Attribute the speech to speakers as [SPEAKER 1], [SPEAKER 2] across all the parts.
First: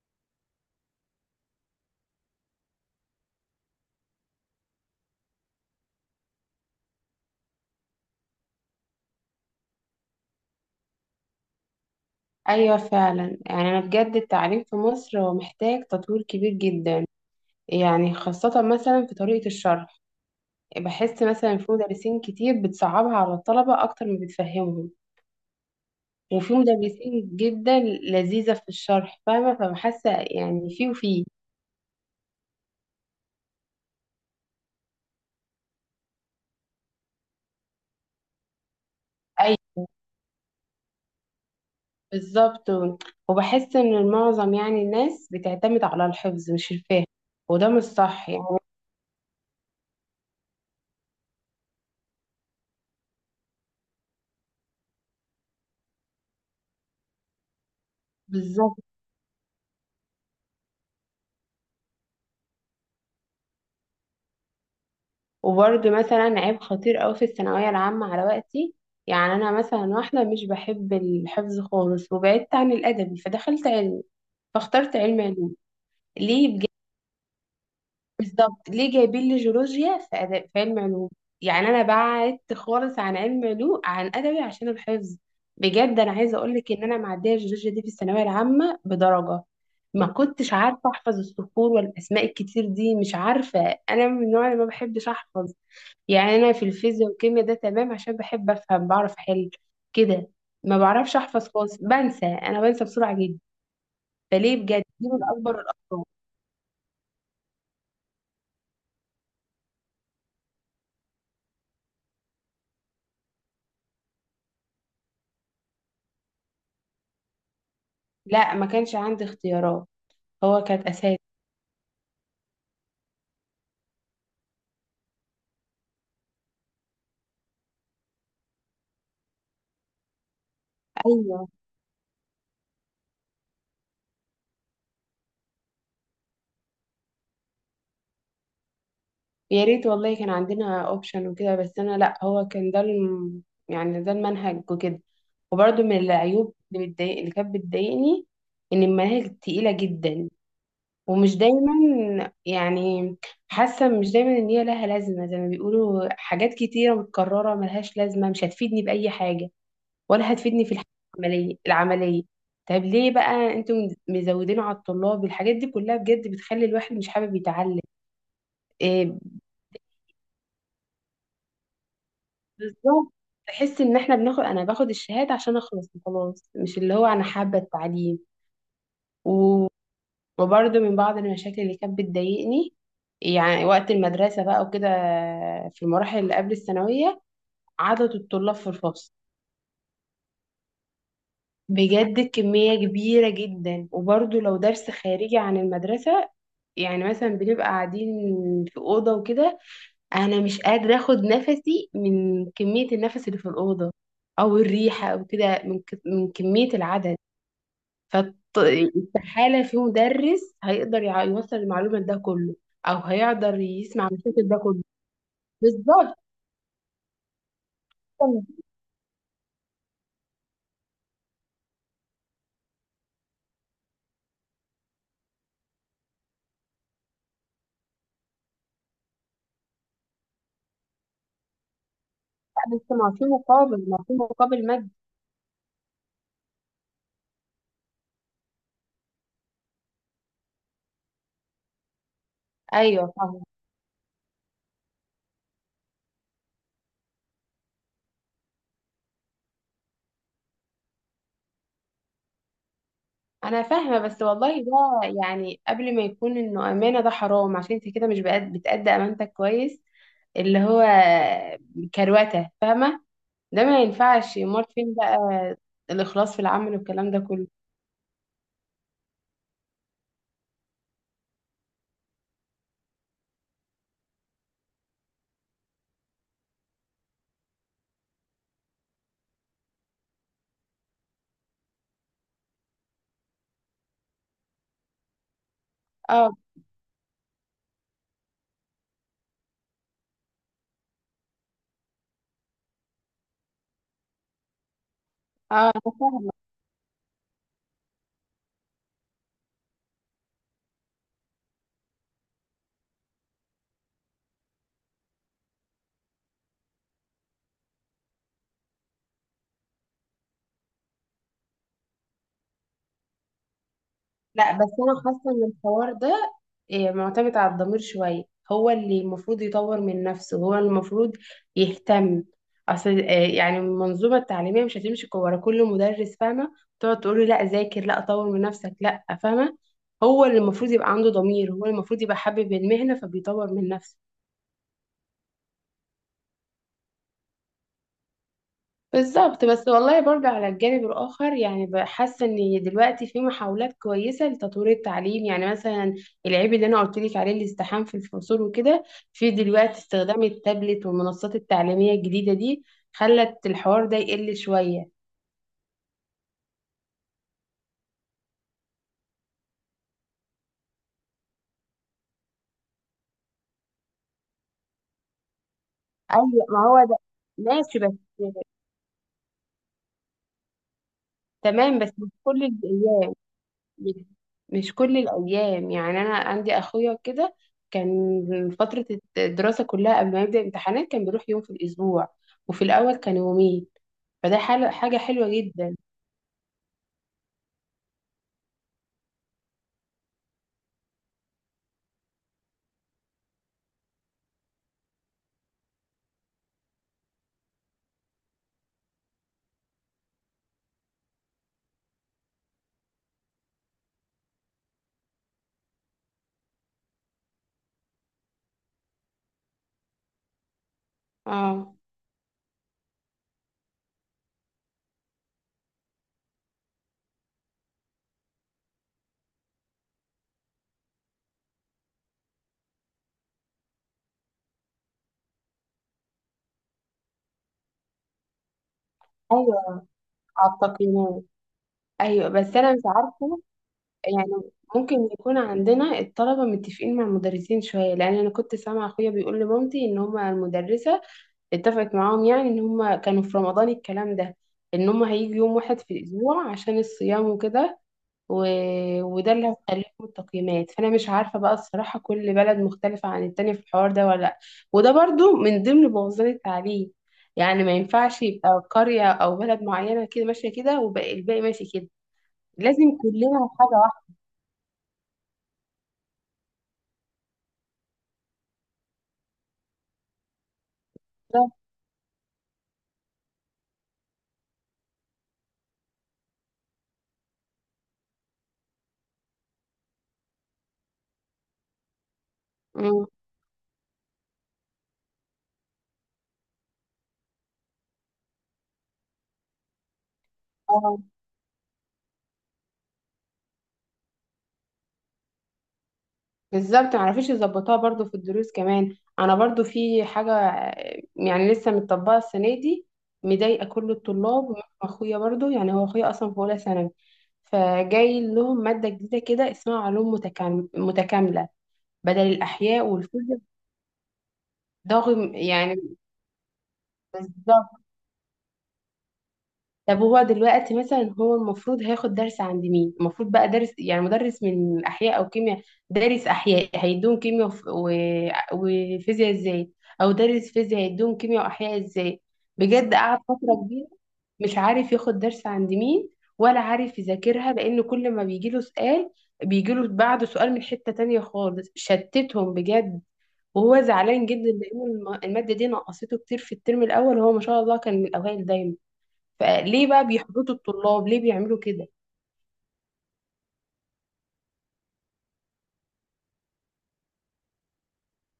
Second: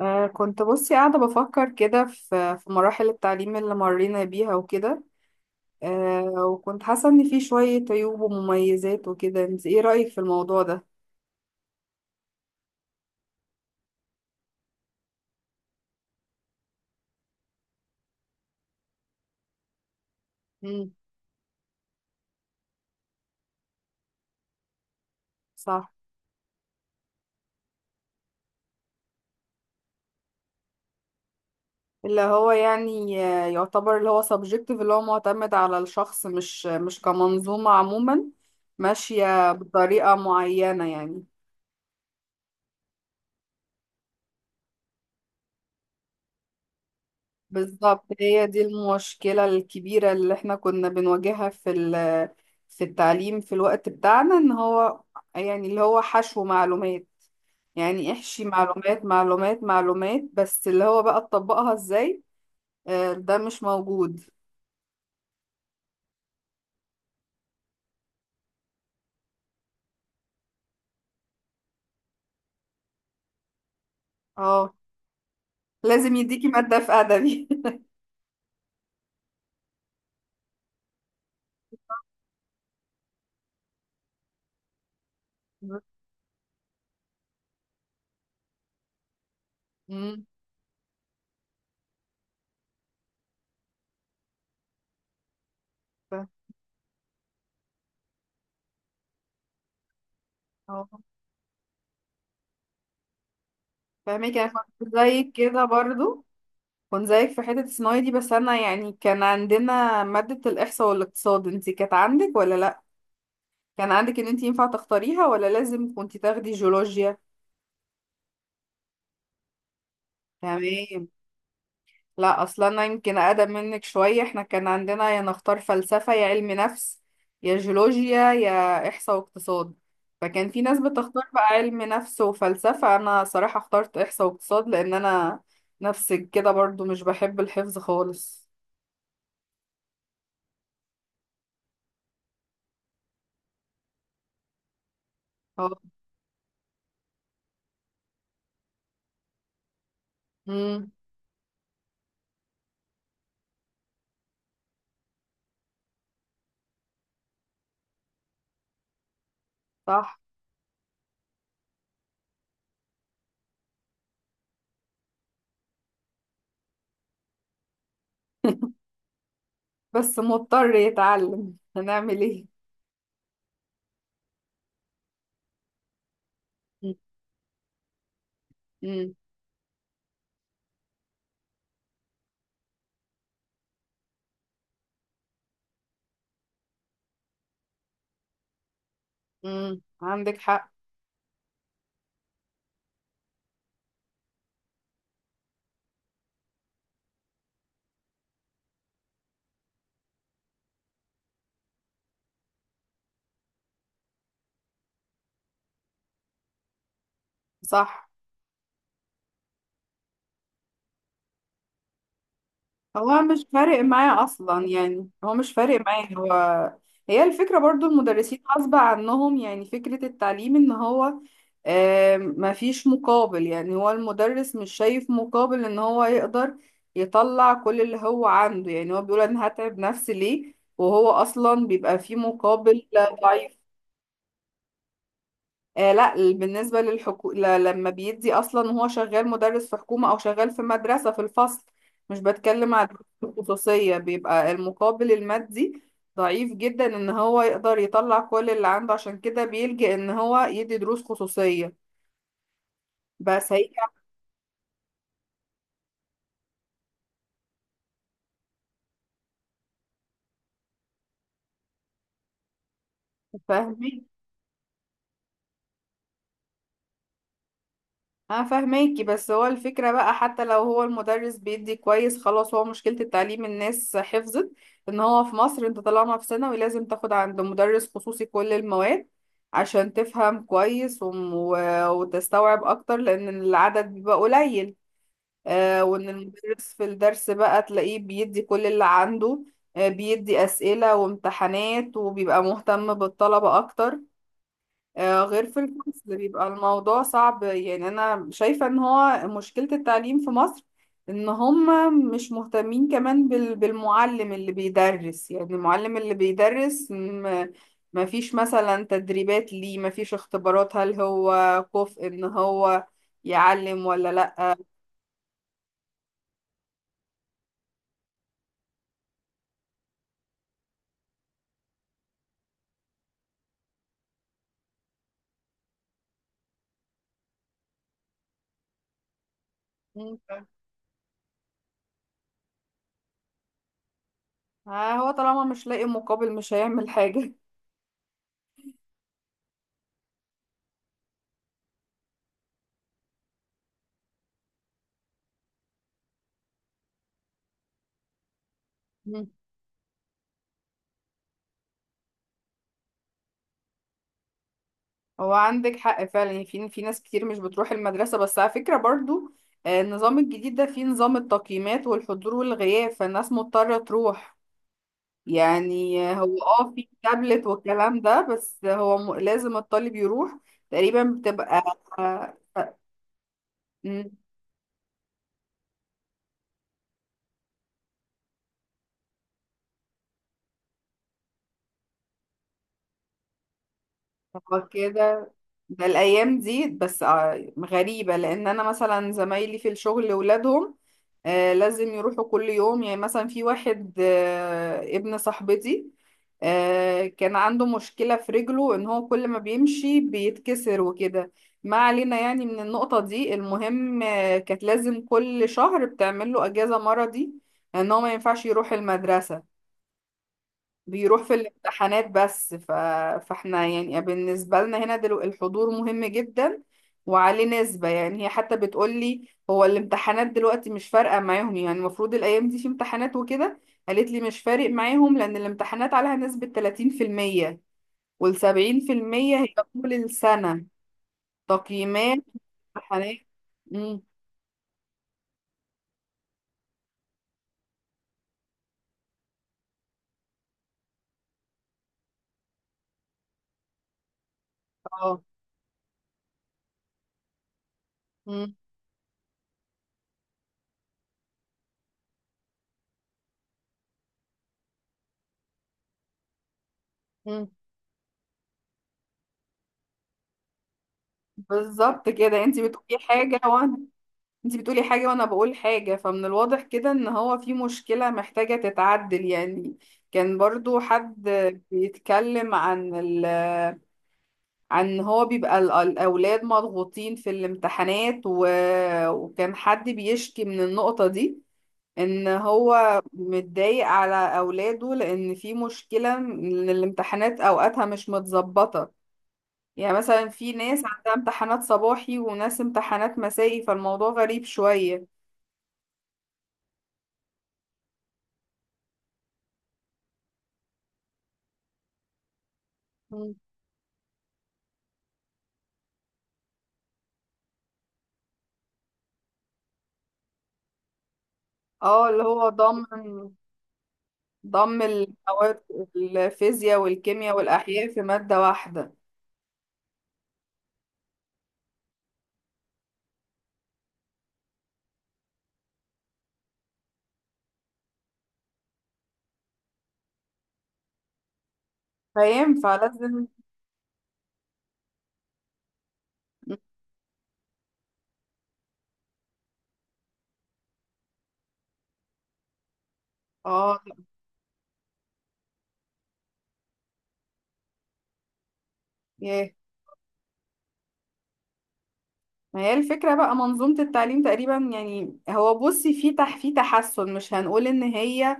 [SPEAKER 1] كنت بصي قاعدة بفكر كده في مراحل التعليم اللي مرينا بيها وكده. وكنت حاسة إن في شوية عيوب ومميزات وكده، انت ايه رأيك في الموضوع ده؟
[SPEAKER 2] أيوة، فعلا يعني أنا بجد التعليم في مصر هو محتاج تطوير كبير جدا. يعني خاصة مثلا في طريقة الشرح.
[SPEAKER 1] امم.
[SPEAKER 2] بحس مثلا في مدرسين كتير بتصعبها على الطلبة أكتر ما بتفهمهم.
[SPEAKER 1] صح.
[SPEAKER 2] وفي مدرسين جدا لذيذة في الشرح فاهمة. فبحس يعني في وفي
[SPEAKER 1] اللي هو يعني يعتبر اللي هو subjective، اللي هو معتمد على الشخص، مش كمنظومة عموما ماشية
[SPEAKER 2] أيوة،
[SPEAKER 1] بطريقة معينة يعني.
[SPEAKER 2] بالظبط. وبحس إن المعظم يعني الناس بتعتمد على الحفظ مش الفهم، وده مش
[SPEAKER 1] بالظبط،
[SPEAKER 2] صح
[SPEAKER 1] هي
[SPEAKER 2] يعني.
[SPEAKER 1] دي المشكلة الكبيرة اللي احنا كنا بنواجهها في التعليم في الوقت بتاعنا، ان هو يعني اللي هو حشو معلومات، يعني احشي
[SPEAKER 2] بالظبط.
[SPEAKER 1] معلومات معلومات معلومات، بس اللي هو بقى تطبقها ازاي؟ ده مش موجود.
[SPEAKER 2] وبرضه مثلا عيب خطير أوي في الثانوية العامة على وقتي. يعني أنا مثلا واحدة مش بحب الحفظ خالص، وبعدت عن الأدبي فدخلت علمي،
[SPEAKER 1] اه.
[SPEAKER 2] فاخترت علم علوم.
[SPEAKER 1] لازم يديكي
[SPEAKER 2] ليه؟
[SPEAKER 1] مادة في أدبي.
[SPEAKER 2] بالظبط، ليه جايبين لي جيولوجيا في أدب في علم علوم؟ يعني انا بعدت خالص عن علم علوم عن ادبي عشان الحفظ. بجد انا عايزه اقول لك ان انا معديه الجيولوجيا دي في الثانويه العامه بدرجه. ما
[SPEAKER 1] مم.
[SPEAKER 2] كنتش عارفه احفظ الصخور والاسماء الكتير دي، مش عارفه. انا من النوع اللي ما بحبش احفظ.
[SPEAKER 1] ف-
[SPEAKER 2] يعني انا في الفيزياء والكيمياء ده تمام عشان بحب افهم، بعرف احل كده. ما
[SPEAKER 1] اه.
[SPEAKER 2] بعرفش احفظ خالص، بنسى، انا بنسى بسرعه جدا.
[SPEAKER 1] فاهمك انا.
[SPEAKER 2] فليه بجد
[SPEAKER 1] كنت
[SPEAKER 2] دي من
[SPEAKER 1] زيك
[SPEAKER 2] اكبر
[SPEAKER 1] كده برضو، كنت زيك في حتة الصناعي دي، بس انا يعني كان عندنا مادة الإحصاء والاقتصاد، انتي كانت عندك ولا لأ؟ كان عندك ان انت ينفع تختاريها ولا لازم كنت تاخدي جيولوجيا؟
[SPEAKER 2] لا، ما كانش عندي اختيارات. هو كانت
[SPEAKER 1] تمام.
[SPEAKER 2] اساس.
[SPEAKER 1] لا اصلا انا يمكن اقدم منك شويه، احنا كان عندنا يا نختار فلسفه يا علم نفس يا جيولوجيا يا احصاء واقتصاد. فكان في ناس بتختار
[SPEAKER 2] ايوه.
[SPEAKER 1] بقى علم نفس وفلسفه، انا صراحه اخترت احصاء واقتصاد لان انا نفسك كده برضو مش بحب الحفظ خالص.
[SPEAKER 2] يا ريت والله كان عندنا اوبشن وكده، بس انا لا هو كان ده يعني ده المنهج وكده.
[SPEAKER 1] اه.
[SPEAKER 2] وبرده من العيوب اللي كانت بتضايقني ان المناهج تقيله جدا.
[SPEAKER 1] امم.
[SPEAKER 2] ومش دايما يعني حاسه مش دايما ان هي لها لازمه، زي ما بيقولوا حاجات كتيره متكرره ملهاش لازمه، مش هتفيدني باي حاجه
[SPEAKER 1] صح.
[SPEAKER 2] ولا هتفيدني في الحياه العمليه طب ليه بقى انتم مزودين على الطلاب الحاجات دي كلها؟ بجد بتخلي الواحد مش حابب يتعلم. آه،
[SPEAKER 1] بس مضطر يتعلم، هنعمل ايه.
[SPEAKER 2] بالظبط. بحس ان احنا بناخد انا باخد الشهاده عشان اخلص وخلاص مش اللي هو انا حابه التعليم.
[SPEAKER 1] امم.
[SPEAKER 2] و- وبرضه من بعض المشاكل اللي كانت بتضايقني يعني وقت المدرسه بقى وكده في المراحل اللي قبل الثانويه، عدد الطلاب في الفصل
[SPEAKER 1] امم، عندك حق.
[SPEAKER 2] بجد كميه كبيره جدا. وبرضه لو درس خارجي عن المدرسه، يعني مثلا بنبقى قاعدين في اوضه وكده، انا مش قادره اخد نفسي من كميه النفس اللي في الاوضه، او الريحه او كده، من كميه العدد.
[SPEAKER 1] صح.
[SPEAKER 2] فاستحاله في مدرس هيقدر يوصل المعلومه ده كله، او
[SPEAKER 1] هو مش
[SPEAKER 2] هيقدر
[SPEAKER 1] فارق
[SPEAKER 2] يسمع
[SPEAKER 1] معاه
[SPEAKER 2] المشاكل ده
[SPEAKER 1] اصلا،
[SPEAKER 2] كله.
[SPEAKER 1] يعني هو مش فارق معاه
[SPEAKER 2] بالظبط.
[SPEAKER 1] هو. هي الفكرة برضو، المدرسين
[SPEAKER 2] لا،
[SPEAKER 1] غصب عنهم، يعني فكرة التعليم ان هو ما فيش مقابل، يعني هو المدرس مش شايف مقابل ان هو يقدر يطلع كل اللي هو عنده، يعني هو بيقول انا هتعب نفسي ليه وهو اصلا بيبقى فيه مقابل
[SPEAKER 2] بس
[SPEAKER 1] ضعيف.
[SPEAKER 2] ما في مقابل مادي.
[SPEAKER 1] لا، بالنسبة لما بيدي أصلا وهو شغال مدرس في حكومة أو شغال في مدرسة في الفصل، مش بتكلم عن
[SPEAKER 2] ايوه، فاهمه.
[SPEAKER 1] الخصوصية، بيبقى المقابل المادي ضعيف جدا، إن هو يقدر يطلع كل اللي عنده، عشان كده بيلجأ إن هو يدي دروس خصوصية. بس
[SPEAKER 2] انا
[SPEAKER 1] هي.
[SPEAKER 2] فاهمه، بس والله ده يعني قبل ما يكون انه امانه، ده حرام عشان انت كده مش بقد- بتأدي امانتك كويس، اللي هو كروته فاهمه. ده ما
[SPEAKER 1] فاهمك
[SPEAKER 2] ينفعش، امال فين بقى الاخلاص في العمل والكلام ده كله؟
[SPEAKER 1] انا. فاهماكي، بس هو الفكرة بقى حتى لو هو المدرس بيدي كويس، خلاص، هو مشكلة التعليم الناس حفظت ان هو في مصر انت طالما في ثانوي لازم تاخد عند مدرس خصوصي كل المواد عشان تفهم كويس وتستوعب اكتر لان العدد بيبقى قليل. وان
[SPEAKER 2] اه.
[SPEAKER 1] المدرس في الدرس بقى تلاقيه بيدي كل اللي عنده. بيدي اسئلة وامتحانات وبيبقى مهتم بالطلبة اكتر، غير
[SPEAKER 2] اه،
[SPEAKER 1] في
[SPEAKER 2] أنا
[SPEAKER 1] الفصل
[SPEAKER 2] فاهمة.
[SPEAKER 1] بيبقى الموضوع صعب. يعني انا شايفة ان هو مشكلة التعليم في مصر ان هم مش مهتمين كمان بالمعلم اللي بيدرس، يعني المعلم اللي بيدرس ما فيش مثلا تدريبات، ليه ما فيش اختبارات؟ هل هو كفء ان هو يعلم ولا
[SPEAKER 2] لا،
[SPEAKER 1] لا؟
[SPEAKER 2] بس انا حاسه ان الحوار ده معتمد على الضمير شويه. هو اللي المفروض يطور من نفسه، هو المفروض يهتم. اصل يعني المنظومه التعليميه مش هتمشي ورا كل مدرس فاهمه، تقعد تقول له لا ذاكر لا طور من نفسك لا فاهمه.
[SPEAKER 1] مم.
[SPEAKER 2] هو اللي المفروض يبقى عنده ضمير، هو المفروض يبقى حابب المهنه فبيطور من نفسه.
[SPEAKER 1] هو طالما مش لاقي مقابل مش هيعمل حاجة.
[SPEAKER 2] بالظبط. بس والله برضه على الجانب الآخر يعني بحس إن دلوقتي في محاولات كويسة لتطوير التعليم. يعني مثلا العيب اللي أنا قلت لك عليه الازدحام في الفصول وكده، في دلوقتي استخدام التابلت والمنصات التعليمية الجديدة دي خلت الحوار ده يقل شوية.
[SPEAKER 1] هو عندك حق فعلا، يعني في ناس كتير مش بتروح المدرسة، بس على فكرة برضو النظام الجديد ده فيه نظام التقييمات والحضور والغياب، فالناس مضطرة تروح، يعني
[SPEAKER 2] أيوة،
[SPEAKER 1] هو
[SPEAKER 2] ما هو
[SPEAKER 1] في
[SPEAKER 2] ده
[SPEAKER 1] تابلت
[SPEAKER 2] ماشي. بس
[SPEAKER 1] والكلام ده، بس هو لازم الطالب يروح تقريبا. بتبقى.
[SPEAKER 2] تمام بس
[SPEAKER 1] آه. آه.
[SPEAKER 2] مش
[SPEAKER 1] مم.
[SPEAKER 2] مش كل الأيام. يعني أنا عندي أخويا كده كان فترة الدراسة كلها قبل ما يبدأ الامتحانات كان بيروح يوم في الأسبوع، وفي الأول كان يومين. فده
[SPEAKER 1] هو
[SPEAKER 2] حاجة
[SPEAKER 1] كده
[SPEAKER 2] حلوة جدا.
[SPEAKER 1] ده الايام دي، بس غريبه لان انا مثلا زمايلي في الشغل ولادهم لازم يروحوا كل يوم. يعني مثلا في واحد ابن صاحبتي كان عنده مشكله في رجله ان هو كل ما بيمشي بيتكسر وكده، ما علينا يعني من النقطه دي، المهم كانت لازم كل شهر بتعمل له اجازه مرضي ان هو ما ينفعش يروح المدرسه، بيروح في
[SPEAKER 2] اه.
[SPEAKER 1] الامتحانات بس. فاحنا يعني بالنسبة لنا هنا دلو الحضور مهم جدا، وعليه نسبة. يعني هي حتى بتقولي هو الامتحانات دلوقتي مش فارقة معاهم، يعني المفروض الأيام دي في امتحانات وكده، قالت لي مش فارق معاهم لأن الامتحانات عليها نسبة 30%، وال70% هي
[SPEAKER 2] أيوة،
[SPEAKER 1] طول
[SPEAKER 2] على
[SPEAKER 1] السنة
[SPEAKER 2] التقييمات.
[SPEAKER 1] تقييمات
[SPEAKER 2] أيوة، بس أنا مش
[SPEAKER 1] امتحانات.
[SPEAKER 2] عارفة
[SPEAKER 1] امم.
[SPEAKER 2] يعني ممكن يكون عندنا الطلبة متفقين مع المدرسين شوية، لأن أنا كنت سامعة أخويا بيقول لمامتي إن هما المدرسة اتفقت معاهم يعني إن هما كانوا في رمضان الكلام ده إن هما
[SPEAKER 1] اه.
[SPEAKER 2] هيجوا يوم واحد في الأسبوع عشان الصيام وكده. و...
[SPEAKER 1] امم.
[SPEAKER 2] وده اللي هيخليهم التقييمات، فانا مش عارفه بقى الصراحه كل بلد مختلفه عن التانية في الحوار ده ولا لأ. وده برضو من ضمن بوظان التعليم يعني ما ينفعش يبقى قريه او بلد معينه كده ماشيه كده والباقي ماشي كده،
[SPEAKER 1] بالظبط كده، انت
[SPEAKER 2] لازم
[SPEAKER 1] بتقولي حاجة
[SPEAKER 2] كلنا حاجه
[SPEAKER 1] انتي بتقولي حاجة وانا بقول حاجة، فمن الواضح كده ان هو في مشكلة محتاجة تتعدل يعني. كان برضو حد
[SPEAKER 2] واحده.
[SPEAKER 1] بيتكلم عن ال عن هو بيبقى ال- الاولاد مضغوطين في الامتحانات، وكان حد بيشكي من النقطة دي، ان هو
[SPEAKER 2] مم.
[SPEAKER 1] متضايق على اولاده لان في مشكلة ان الامتحانات اوقاتها مش متظبطة، يعني مثلا في ناس
[SPEAKER 2] آه.
[SPEAKER 1] عندها امتحانات صباحي وناس امتحانات مسائي فالموضوع غريب شوية.
[SPEAKER 2] بالظبط، معرفيش يظبطوها. برضو في الدروس كمان انا برضو في حاجه يعني لسه متطبقه السنه دي مضايقه كل الطلاب. واخويا برضو يعني هو اخويا اصلا في اولى ثانوي، فجاي لهم ماده جديده كده اسمها علوم متكامله
[SPEAKER 1] اه،
[SPEAKER 2] بدل
[SPEAKER 1] اللي هو
[SPEAKER 2] الاحياء والفيزياء.
[SPEAKER 1] ضم
[SPEAKER 2] ضاغم
[SPEAKER 1] المواد
[SPEAKER 2] يعني.
[SPEAKER 1] الفيزياء والكيمياء
[SPEAKER 2] بالظبط.
[SPEAKER 1] والأحياء في مادة واحدة.
[SPEAKER 2] طب هو دلوقتي مثلا هو المفروض هياخد درس عند مين؟ المفروض بقى درس يعني مدرس من احياء او كيمياء. دارس احياء هيدوم كيمياء وفيزياء ازاي؟ او دارس فيزياء هيدوم كيمياء واحياء ازاي؟
[SPEAKER 1] فاهم.
[SPEAKER 2] بجد قعد
[SPEAKER 1] فلازم.
[SPEAKER 2] فترة كبيرة مش عارف ياخد درس عند مين، ولا عارف يذاكرها لان كل ما بيجيله سؤال بيجيله بعده سؤال من حتة تانية خالص، شتتهم بجد.
[SPEAKER 1] اه.
[SPEAKER 2] وهو زعلان جدا لان المادة دي نقصته كتير في الترم الاول، هو ما شاء الله كان من الاوائل دايما.
[SPEAKER 1] ياه.
[SPEAKER 2] فليه بقى بيحبطوا الطلاب؟ ليه بيعملوا كده؟
[SPEAKER 1] ما هي الفكرة بقى، منظومة التعليم تقريبا، يعني هو بصي في تحسن، مش هنقول ان هي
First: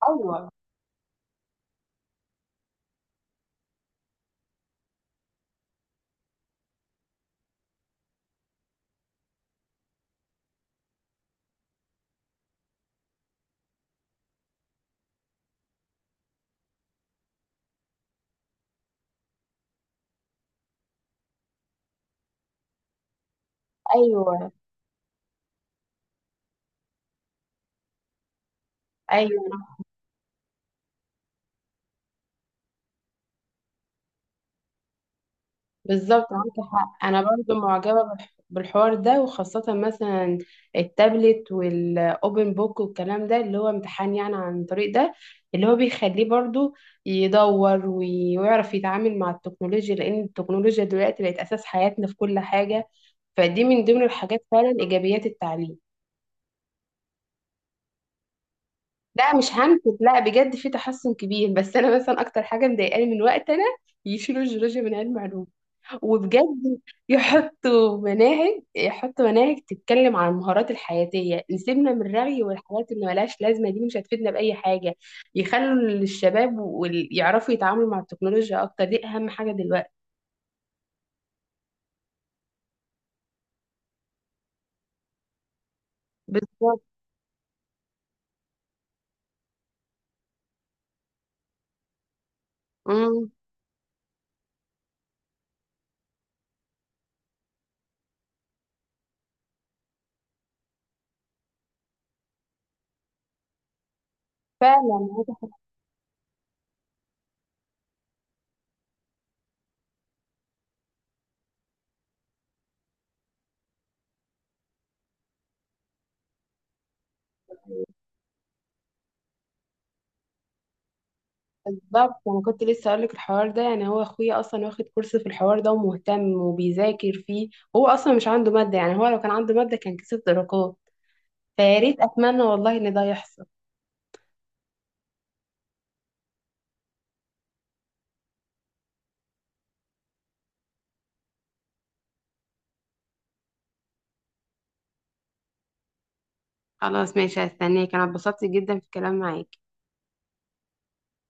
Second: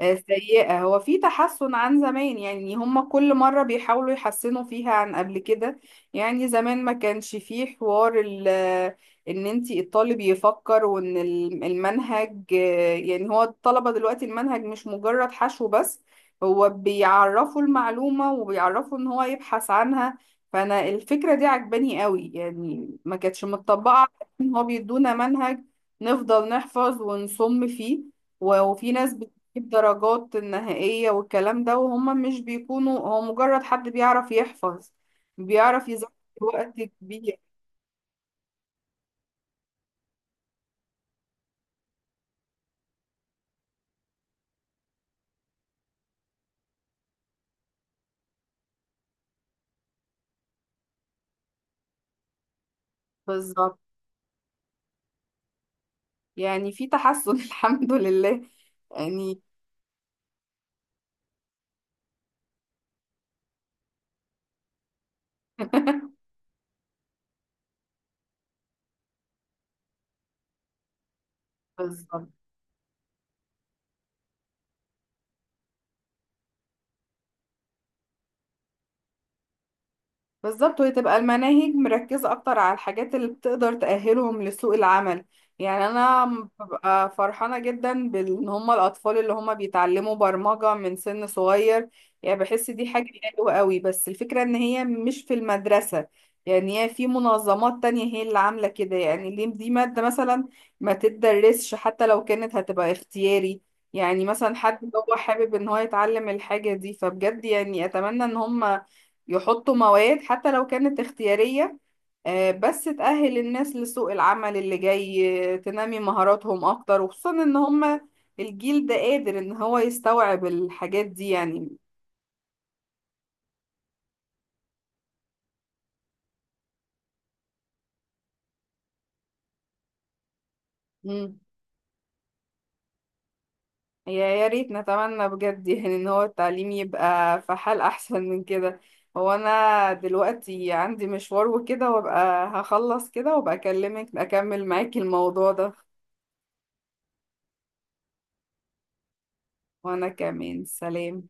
[SPEAKER 2] ايوه،
[SPEAKER 1] سيئة، هو في تحسن عن زمان، يعني هم كل مرة بيحاولوا يحسنوا فيها عن قبل كده. يعني زمان ما كانش فيه حوار ان انتي الطالب يفكر وان المنهج، يعني هو الطلبة دلوقتي المنهج مش مجرد حشو بس، هو بيعرفوا المعلومة وبيعرفوا ان هو يبحث عنها. فانا الفكرة دي عجباني قوي، يعني ما كانتش متطبقة على
[SPEAKER 2] ايوه،
[SPEAKER 1] إن هو بيدونا منهج نفضل نحفظ ونصم فيه، وفي ناس
[SPEAKER 2] ايوه.
[SPEAKER 1] الدرجات النهائية والكلام ده، وهم مش بيكونوا هو مجرد حد بيعرف يحفظ بيعرف يذاكر
[SPEAKER 2] بالظبط، معاك
[SPEAKER 1] وقت
[SPEAKER 2] حق. انا
[SPEAKER 1] كبير.
[SPEAKER 2] برضو معجبه بالحوار ده، وخاصه مثلا التابلت والاوبن بوك والكلام ده اللي هو امتحان يعني عن طريق ده اللي هو بيخليه برضو يدور ويعرف يتعامل مع التكنولوجيا، لان التكنولوجيا دلوقتي بقت اساس حياتنا في كل حاجه. فدي
[SPEAKER 1] بالظبط،
[SPEAKER 2] من ضمن الحاجات فعلا ايجابيات التعليم.
[SPEAKER 1] يعني في تحسن. الحمد لله
[SPEAKER 2] لا
[SPEAKER 1] يعني.
[SPEAKER 2] مش هنكت، لا بجد في تحسن كبير. بس انا مثلا اكتر حاجه مضايقاني من وقت انا يشيلوا الجيولوجيا من علم علوم، وبجد يحطوا مناهج، يحطوا مناهج تتكلم عن المهارات الحياتيه، نسيبنا من
[SPEAKER 1] بالظبط
[SPEAKER 2] الرغي والحاجات اللي ملهاش لازمه دي مش هتفيدنا باي حاجه. يخلوا الشباب ويعرفوا يتعاملوا مع التكنولوجيا اكتر، دي اهم حاجه دلوقتي.
[SPEAKER 1] بالظبط، وهي تبقى المناهج مركزة أكتر على الحاجات اللي بتقدر تأهلهم لسوق العمل. يعني أنا
[SPEAKER 2] بالظبط.
[SPEAKER 1] ببقى فرحانة جدا بإن هما الأطفال اللي هما بيتعلموا برمجة من سن صغير، يعني بحس دي حاجة
[SPEAKER 2] امم.
[SPEAKER 1] حلوة قوي، بس الفكرة إن هي مش في المدرسة، يعني هي في منظمات تانية هي اللي عاملة كده. يعني ليه دي مادة مثلا ما تتدرسش حتى لو كانت هتبقى اختياري، يعني مثلا حد
[SPEAKER 2] فعلا.
[SPEAKER 1] هو حابب إن هو يتعلم الحاجة دي، فبجد يعني أتمنى إن هما يحطوا مواد حتى لو كانت اختيارية، بس تأهل الناس لسوق العمل اللي جاي، تنمي مهاراتهم أكتر، وخصوصا إن هما الجيل ده قادر إن هو يستوعب الحاجات دي يعني.
[SPEAKER 2] بالظبط انا كنت لسه اقول لك الحوار ده، يعني هو اخويا اصلا واخد كورس في الحوار ده ومهتم وبيذاكر فيه، هو اصلا مش عنده ماده، يعني هو لو كان عنده ماده كان كسب درجات.
[SPEAKER 1] مم.
[SPEAKER 2] فيا ريت، اتمنى والله ان ده يحصل.
[SPEAKER 1] يا ريت نتمنى بجد يعني إن هو التعليم يبقى في حال أحسن من كده. هو أنا دلوقتي عندي مشوار وكده، وأبقى هخلص كده وأبقى أكلمك أكمل معاكي الموضوع ده.
[SPEAKER 2] خلاص ماشي، هستناك. انا اتبسطت جدا في الكلام معاك.
[SPEAKER 1] وأنا كمان، سلام.